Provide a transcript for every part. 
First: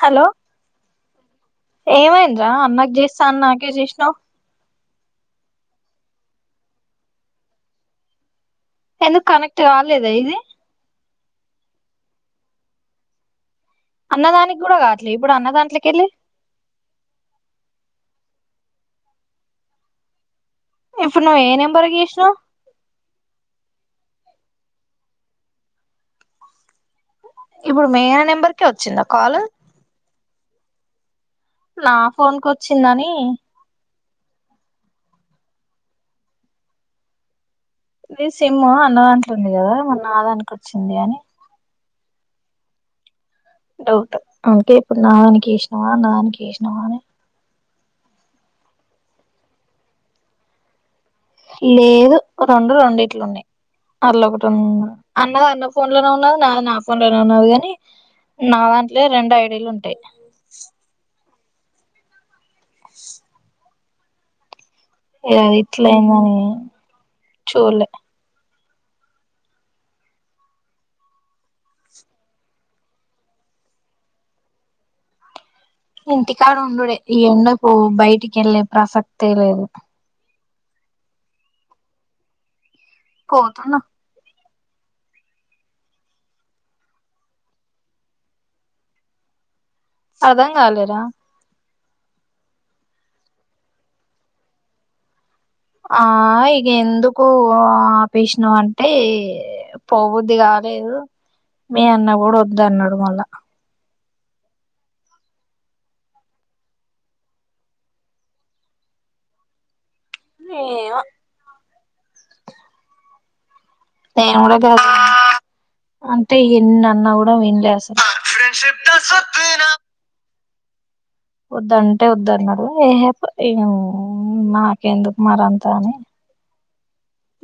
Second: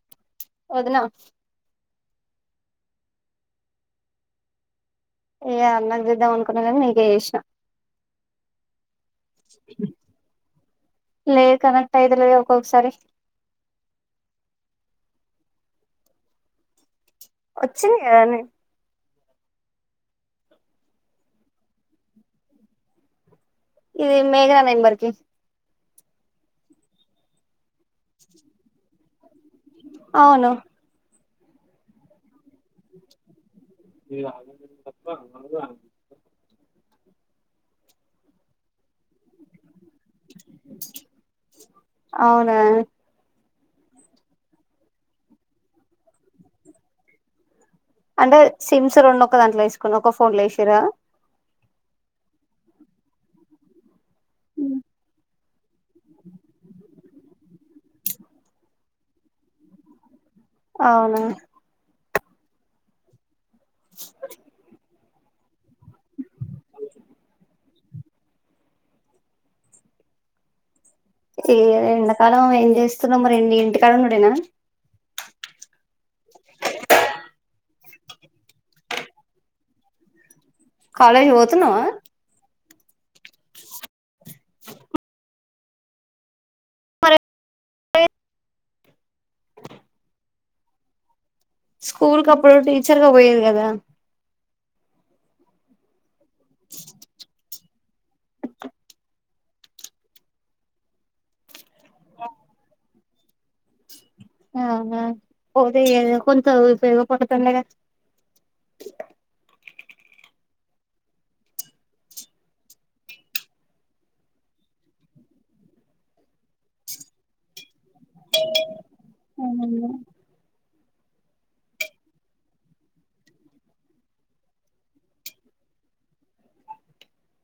Hello వదిన ఏమైంది అన్నాకి చేస్తా అనీ నాకే చేసినావు ఇక అన్నకు చేద్దాం అనుకున్నా కానీ నీకే చేసా ఎందుకు కనెక్ట్ కాలేదా ఇది లేఖన ఐదు రోజులకు ఒకసారి అన్నదానికి కూడా కావట్లే ఇప్పుడు అన్నదాంట్లకి వెళ్ళి వచ్చింది కదనే ఇప్పుడు నువ్వు ఏ నంబర్ కు చేసినవ్ ఇది మేఘనా నంబర్కి ఇప్పుడు మేగన నెంబర్కే వచ్చిందా కాల్ అవును నా ఫోన్కు వచ్చిందని రా ఇది సిమ్ అన్నదాంట్లుంది కదా మొన్న నా దానికి వచ్చింది అని అవునా డౌట్ అంటే ఇప్పుడు అన్నదానికి వేసినవా నాదనికి వేసినవా అని అంటే సిమ్స్ రెండు ఒక దాంట్లో వేసుకుని ఒక ఫోన్లో వేసిరా లేదు రెండు రెండు ఇట్లు ఉన్నాయి అట్లో ఒకటి అన్నదా న్న ఫోన్ లోనే ఉన్నా నా నా ఫోన్ లోనే ఉన్నాది కాని నా దాంట్లో రెండు ఐడిలు ఉంటాయి అవునా ఇట్ల తలే ఏ ఎండాకాలం ఏం చేస్తున్నాం మరి ఇం ఇంటికాడన్నాడేనా ఇంటికాడు ఉండుడే ఈ ఎండకు బయటికి వెళ్ళలే ప్రసక్తే లేదు కాలేజ్ కి పోతునవ పోతనా మరి అర్దం కాలేరా స్కూల్ క అప్పుడు టీచర్గా పోయేది కదా ఆ ఇక ఎందుకు ఆపష్నా అంటే పోబుద్ది కాలేదు మీ అన్న కూడా వద్ద అన్నాడు మళ్ళా ఆ పోతే కొంత ఉపయోగ పడుతుడాగా ఏమో నేను కూడా చేస్తాను అంటే ఎన్ని అన్న కూడా వన్లేస్తాను [inaudible] వదుంటే వద్ద అన్నాడు ఏహ ఏ నాక ఎందుకు మార అంతా అని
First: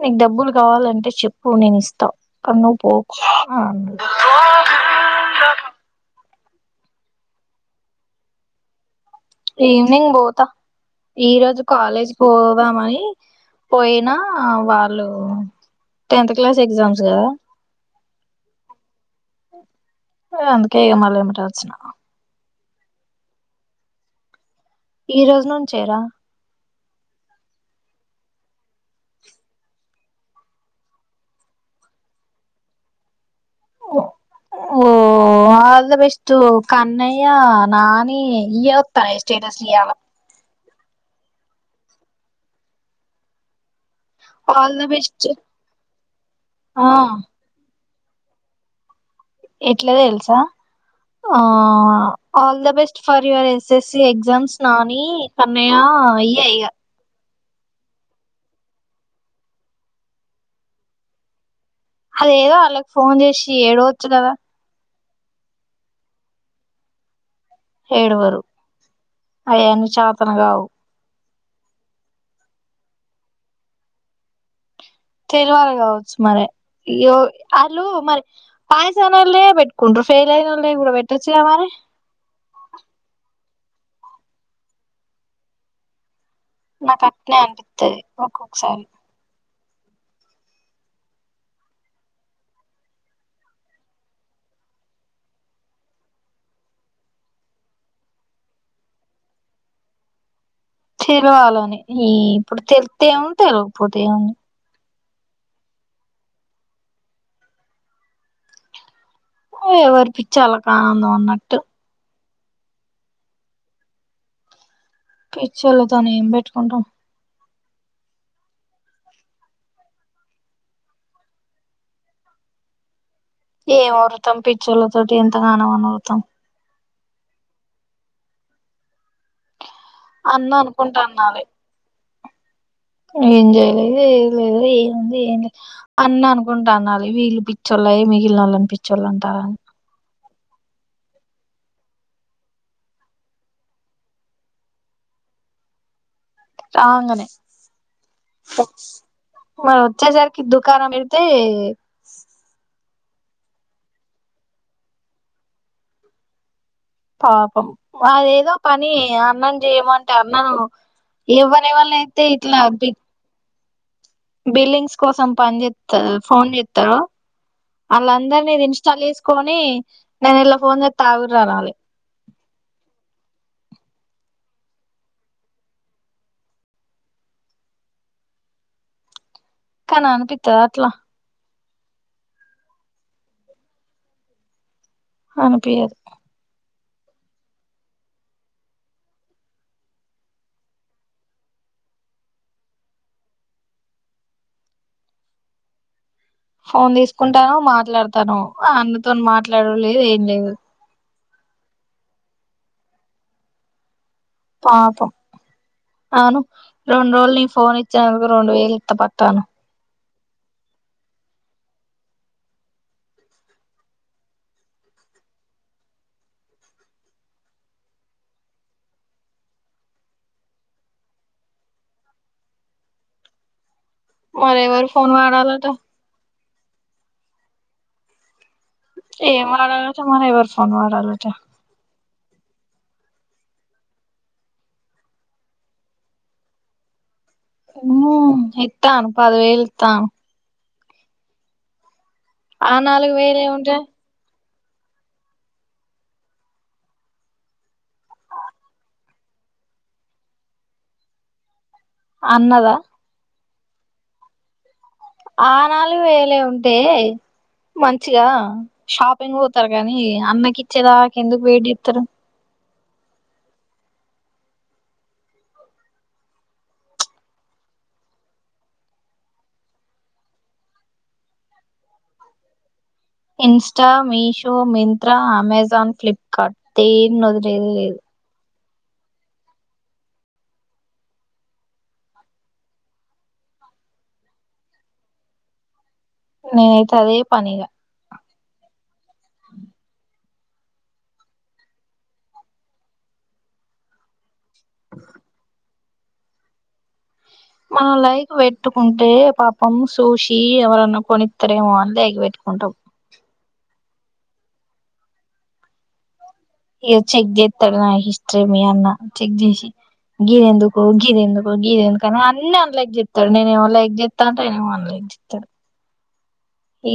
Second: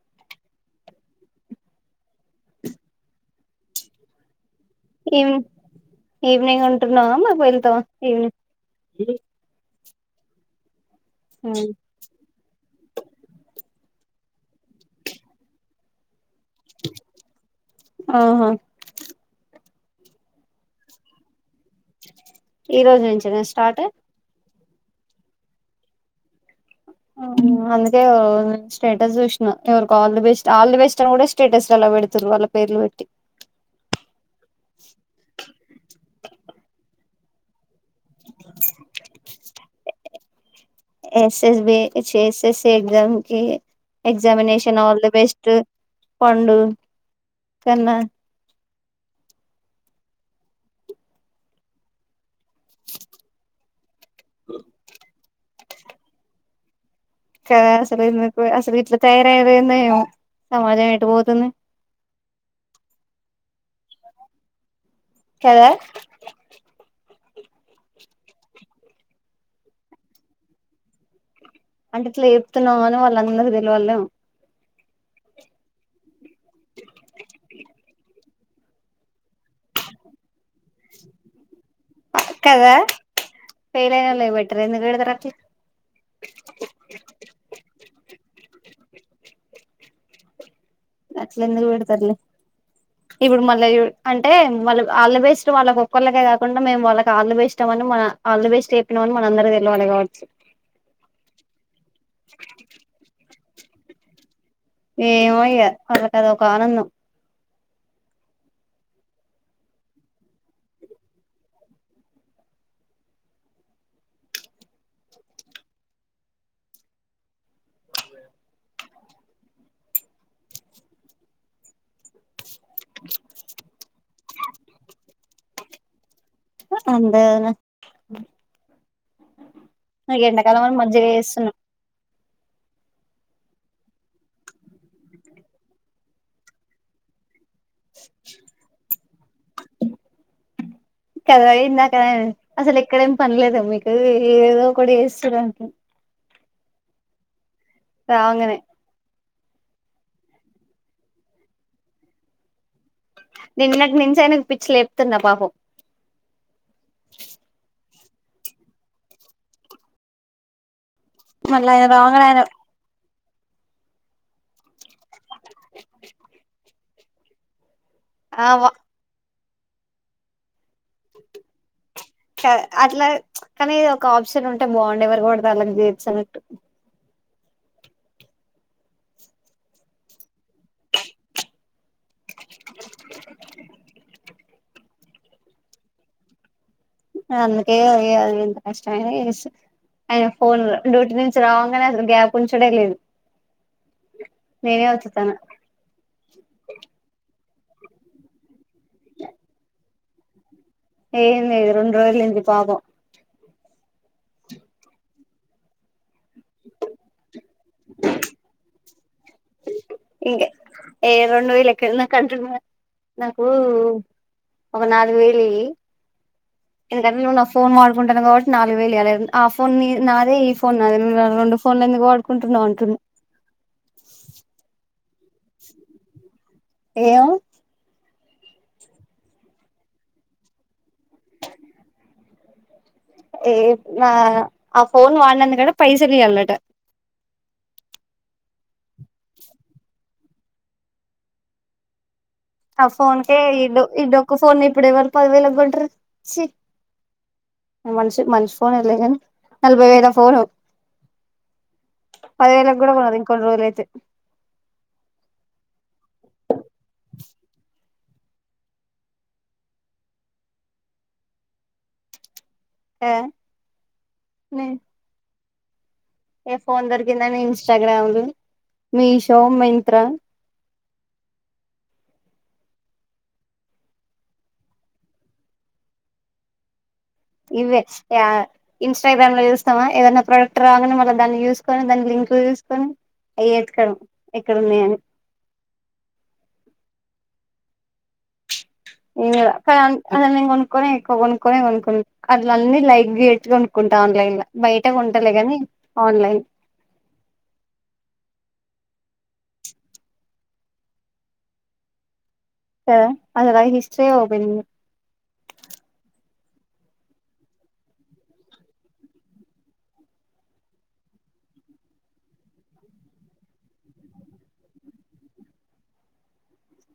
నీకు డబ్బులు కావాలంటే చెప్పు నేను ఇస్తా కానీ నవ్వు పోకు అని ఆనాడు ఈవినింగ్ ఈవినింగ్ ఉంటున్నావా మరి వెళ్తావా ఈవినింగ్ ఈవనింగ్ పోతా ఈ రోజు కాలేజ్ పో పోదామని పోయినా వాళ్ళు క్లాస్ ఎగ్జామ్స్ కదా ఆహా ఏ ఇగ ఏమంటే వచ్చిన ఈ రోజు నుంచి నే స్టార్ట్ ఈ రోజు నుంచేరా ఆ అందుకే స్టేటస్ చూసినా ఇవరికి all the best all the best అని కూడా స్టేటస్ ఎలా పెడుతురు పేరిలు పెట్టి అ బెస్టు కన్నయ్య నాని ఈత్తార స్టాటుస్లు ఇయ్యాల సేస్ భసస్ ఎగ్జామ్ కి ఎక్జామినేషన్ ఆల్ ద బెస్ట్ పండు ఆ కన్నా ఎట్ల తెలుసా all the best for your SS exams Nani Kannayya ఏయే ఆయా క అసలు అసలు ఎట్ల తయారయాల సమాజం పోతుంది అద ఏదో వాళ్ళకి ఫోన్ చేసి ఏడవచ్చు కదా కదా ఏడువరు అయన్న చతనగావు అంటే ఇట్లా చెప్తున్నా అని వాళ్ళు అని ఉన్నారు తెలి వాళ్ళ తెలవాలి కావచ్చు మరిో వాళ్ళు మరి పాయసాల న పెట్కుంటరూ ఫెల్యిన వల్ల నేమ్ కూడా పెట్టచ్చ కదా మరి కదా పేలనలో బట్ర ఎందుకు పెడతారో అట్ల నాకు అట్నే అనిపిత్తది ఒక్కొక్కసారి అట్లేందుకు పెడతార్లే ఇప్పుడు మళ్ళ చూడు అంటే మళ్ళ ఆల్ ద బెస్ట్ వాళ్ళకి ఒక్కళ్లకే కాకుండా మేము వాళ్ళకి ఆల్ ద బెస్ట్ పెట్ల మనం మన ఆల్ ద బెస్ట్ చెప్పినామని మన అందరికి తెలవాలి కావచ్చు చీరువా లోనే ఈ ఇప్పుడు తెలితే ఏముంది తెల్వకపోతే ఏముంది ఏమయ్యా వాళ్లకి అదో ఆనందం ఓరి ఎవరి పిచ్చి వాళ్ళకి ఆనందం అన్నట్టు పిచ్చోళ్లతోను ఏం పెట్టుకుంటాం ఏం ఓర్లుతం పిచ్చోళ్ల తోటి ఎంతగానం అయినా ఓర్లుతాం అంతే కదనే నాకు అన్న ఎండకాలం అని అనుకుంటా మజ్జిగ అన్నాలి చేస్తున్నాం ఏం చేయలేదు ఏది లేదు ఏముంది ఏం లేదు అన్న అనుకుంటా అనాలి వీళ్ళు పిచ్చ చ్చోళ్ళే మిగిలినోళ్ళని పిచ్చోళ్ళు అంటారా కదా ఇందాకనే అసలు ఎక్కడేమి పనిలేదు మీకు ఏదో కూడా చేస్తుర్రు ఆ అంగనే రా అంగనే వారు వచ్చేసరికి దుకానం వెళ్తే నిన్నటినుంచి ఆయనకు పిచ్చి లేపుతున్నా పాపం పాపం అదేదో పని అన్నం చేయము అంటే అన్నను మళ్ళీ ఎవ్వరి ఆయన వల్ల రావంగనే అయితే ఆయన ఇట్లా బిత్ బిల్లింగ్స్ కోసం పని చేస్తారు ఫోన్ చేత్తారు ఆ వాళ్ళందరినీ వ ఇది ఇన్స్టాల్ చేసుకొని నేను ఇలా ఫోన్ చేత్తా ఆగుర్రి అనాలి హ అట్లా కానీ ఒక ఆప్షన్ ఉంటే బాగుండే ఎవరికి పడితే వాళ్ళకి చేసినట్టు కాని అనిపిత్తద అట్లా అనిపియ్యదు నేను అందుకే కద ఎంత కష్టమయినా చేస్తున్న ఆయన ఫోన్ డ్యూటీ నుంచి రావగానే అసలు గ్యాప్ ఉంచుడే లేదు నేనే వత్తుతన్న ఫోన్ తీసుకుంటాను మాట్లాడతాను అన్నతో మాట్లాడడం లేదు ఏం లేదు ఏంది ఇది రెండు రోజులు అయ్యింది పాపం పాపం అవును రెండు రోజులు నీ ఫోన్ ఇచ్చేందుకు రెండు వేలు పత్త పతను ఇంకా ఏ రెండు వేల ఎక్కడ నా కంట నాకు ఒక నాలుగు వేలి ఇయ్యి ఎందుకంటే ను్వు ఫోన్ వాడుకుంటాను కాబట్టి నాలుగు వేలు ఇవ్వలేదు ఆ ఫోన్ నాదే ఈ ఫోన్ నాదే రెండు ఫోన్ ఎందుకు వాడుకుంటున్నావు అంటు మరేవరి ఫోన్ వాడాలటా ఏమో ఏమో వాడేల మన ఎవరి ఫోన్ వాడాలట ఏ నా ఆ ఫోన్ వాడినందుకైన పైసలు ఇయ్యాలట ఉమ్ ఇత్తాను పదివేలు ఇత్తాను ఆ నాలుగు ఫోన్కే వేలు ఇ ఏముంటాయి ఇడొక్క ఫోన్ ఇప్పుడ ఎవరు పదివేలు కొంటారు ఛీ మంషి మంచి ఫోన్ లే గాని నలభై వేలా ఫోను అన్నదా పదివేలకు కూడా ఉన్నాది ఇంకొన్ని రోజులు అయితే ఆ నాలుగు వేలే ఉంటే మంచిగా షాపింగ్ పోతారు కానీ అన్నకి ఇచ్చేదాక ఎందుకు వెయిట్ చేత్తరు ఆ హ్మ్ ఏ ఫోన్ దొరికిందని ఇన్స్టాగ్రామ్లు మీషో మింత్రా ఇన్స్టా మీషో మింత్ర అమెజాన్ ఫ్లిప్కార్ట్ దేన్నోదిలేదే లేదు. ఇన్స్టాగ్రామ్లో చూస్తామా ఏదైనా ప్రోడక్ట్ రాగానే మళ్ళ దాన్ని చూసుకొని దాని లింకుల్ చూసుకొని అయే ఎతికాను ఎక్కడున్నాయని నేనైతే అదే పనిగా నేన్ కూడా కానంత్ అసలు నేను కొనుక్కొనే ఎక్కువ కొనుక్కొనే కొనుకుం అట్లన్ని లైక్ చేేసి కొనుకుంటా ఆన్లైన్ల బయట కొంటాలే గాని ఆన్లైన్ మనం లైక్ పెట్టుకుంటే పాపం సూషి ఎవరన్నా కొనిత్తరేమో అని లైక్ పెట్టుకు కదా అసలా హిస్ట్రియే ఓపన్ చేయను. ఇక చెక్ దత్తడు నా హిస్ట్రీ మీ అన్న చెక్ చేసి గిదెందుకు గిదెందుకు గిదెందుకు అని అన్ని అన్లైక్ చెత్తాడు నేనేమో లైక్ చెత్తంటా అయనేమో అన్లైక్ జిత్తడు.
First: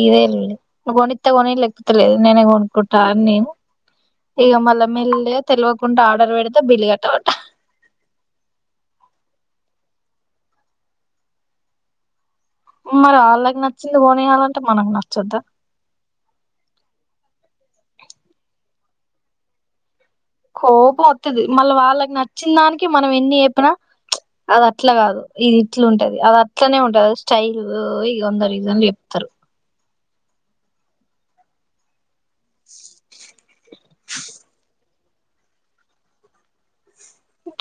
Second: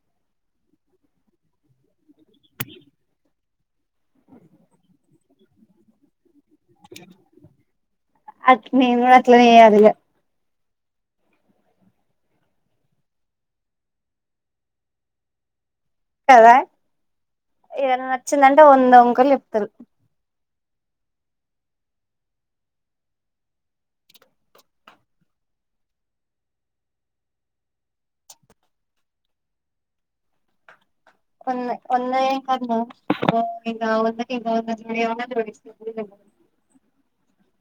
ఇదే రీల్ నువ్ కొనిత్తే కొని లేక పోతే లేదు నేనే కొనుకుంటా అని నేను ఇగ మల్ల మేల్లిగా తెల్వకుండ ఆర్డర్ పెడి అట్ నేను కూడ అట్లనే చేయాలిగ మరి ఆళ్ళకి నచ్చింది కొనీయాలంటే మనకు నచ్చొద్దా కదా. ఏదన్నా నచ్చిందంటే వంద వంకలు చెప్తారు. కోపం వత్తది. మళ్ళ వాళ్ళకి నచ్చిందానికి మనం ఎన్ని చెప్పినా అదట్ల కాదు ఇది ఇట్లు ఉంటది అదట్లనే ఉంటది అది స్టైల్ ఇగ వంద రీజన్లు చెప్త రు. వంద వందయేం కర్మ [unintelligible] వందకిగ ఎమన్నా పట్టించుకునేది లేదు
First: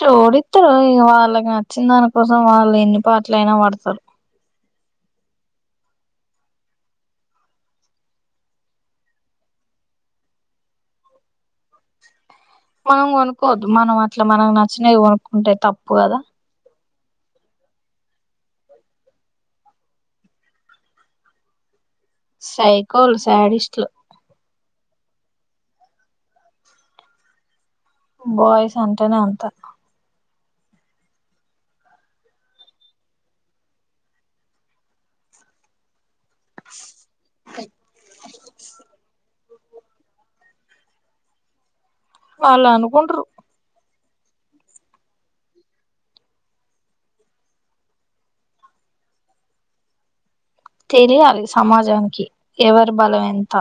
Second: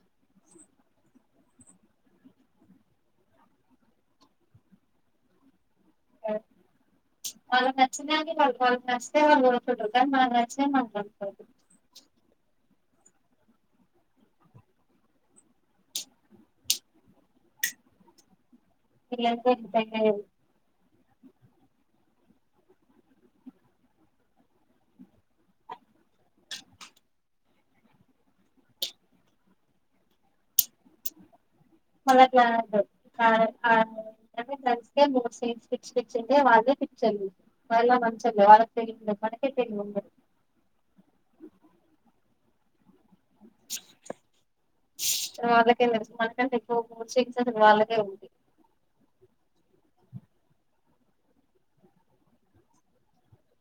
చోడిస్తారు. ఇగ వాళ్ళకి నచ్చిన దానికోసం వాళ్ళు ఎన్ని పాట్ల్ అయినా పడతారు అ వాళ్ళక్ నచ్చినదాన్ని వాళ్ళ వాళ్ళకి నచ్చతే వాళ్ళుకొనుకుంటరు కానీ మనకి నచ్చేతే మనం కొనుకు మనం కొనుక్కోవద్దు మనమట్లా మనకు నచ్చిన్నేవి కొనుక్కుంటే తప్పు కదా వీళ్లయితే ఇక తగ్గలేరు సైకోల్ స్యాడిస్ట్లు బాయ్స్ అంటేనే అంత మళ్ళట్ల అనద్దు [unintelligible] ంగే వాళ్ళే పిచ్చోళ్ళు. వాళ్ళ మంచచోల్లే వాళ్ళకి తేలీదు మనకి తేలిసేది ముందే వాళ్ళ అనుకుంటరు. వాళ్ళకేం తెలుసు మనకంటే ఎక్కువ సెన్స్ ఆఫ్ హ్యూమర్ వాళ్ళకే ఉంది. తెలియాలి సమాజానికి ఎవరి బలం ఎంత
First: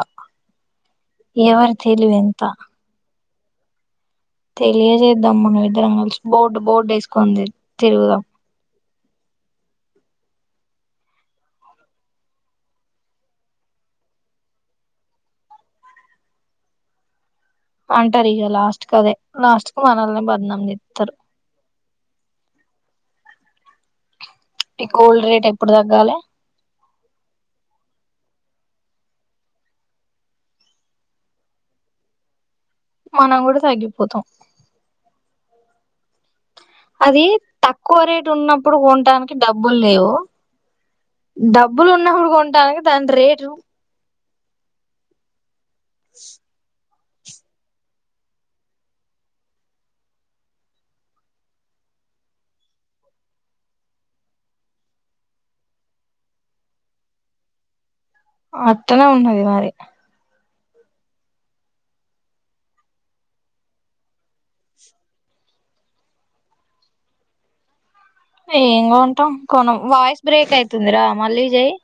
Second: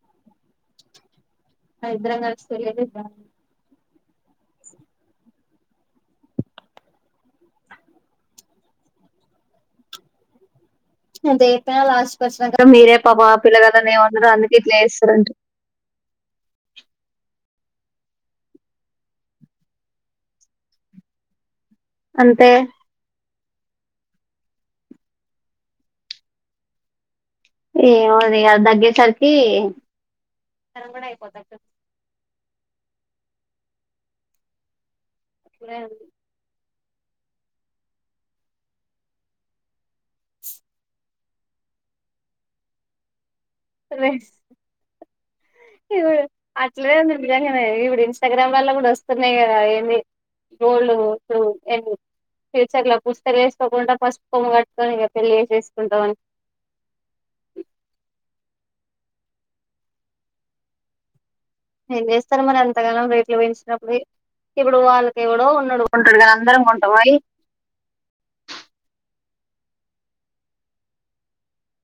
ఎవరి మన తెలివి ఇద్దరం ఎంత కలిసి తెలియదు తెలియచేద్దాం మనమిద్దరం కలిసి బోర్డు బోర్డు వేసుకొని తి తిరుగుదాం ఎంత చెప్పినా లాస్ట్ కోచ్చినంక మీరే పాపం ఆ పిల్ల కదా నేమందరు అందుకే ఇట్లా చేస్తారండ్రి. అంటారిగ లాస్ట్కి అదే లాస్ట్కు మనల్నే బగ్నం చెస్తారు. అంతే ఈ గోల్డ్ రేట్ ఎప్పుడు తగ్గాల ఏమో అదిగ అది తగ్గేసరికి మనం కూడా తగ్గిపోతాం. ఇప్పుడే అంది అదీ తక్కువ రేటు ఉన్నప్పుడు కొంటానికి డబ్బులు లేవు. డబ్బులు ఉన్నప్పుడు కొంటానికి దాని రేటు రే బ లేదండి నిజంగనే, ఇప్పుడు ఇన్స్టాగ్రామ్ లల్ల గూడా వస్తున్నాయి గదా ఏంది. గోల్డు [unintelligible] ఫ్యూచర్లా పుస్తలు ఏసుకోకుండా పసుపు కొమ్ము కట్టుకొని ఇగ పెళ్ళి చేసేసుకుంటమని. అట్టనే ఉన్నది మరి ఏం చేస్తరు మరి అంతగనం రేట్లు పెంచినప్పుడు ఇగ ఇప్పుడు వాళ్ళకి ఎవడో కొన్నడు కొంటడు గానీ అందరం కొంటమాయి ఏం కొంటం కొనం వాయిస్ బ్రేక్ అయితుందిరా మళ్ళీ చెయ్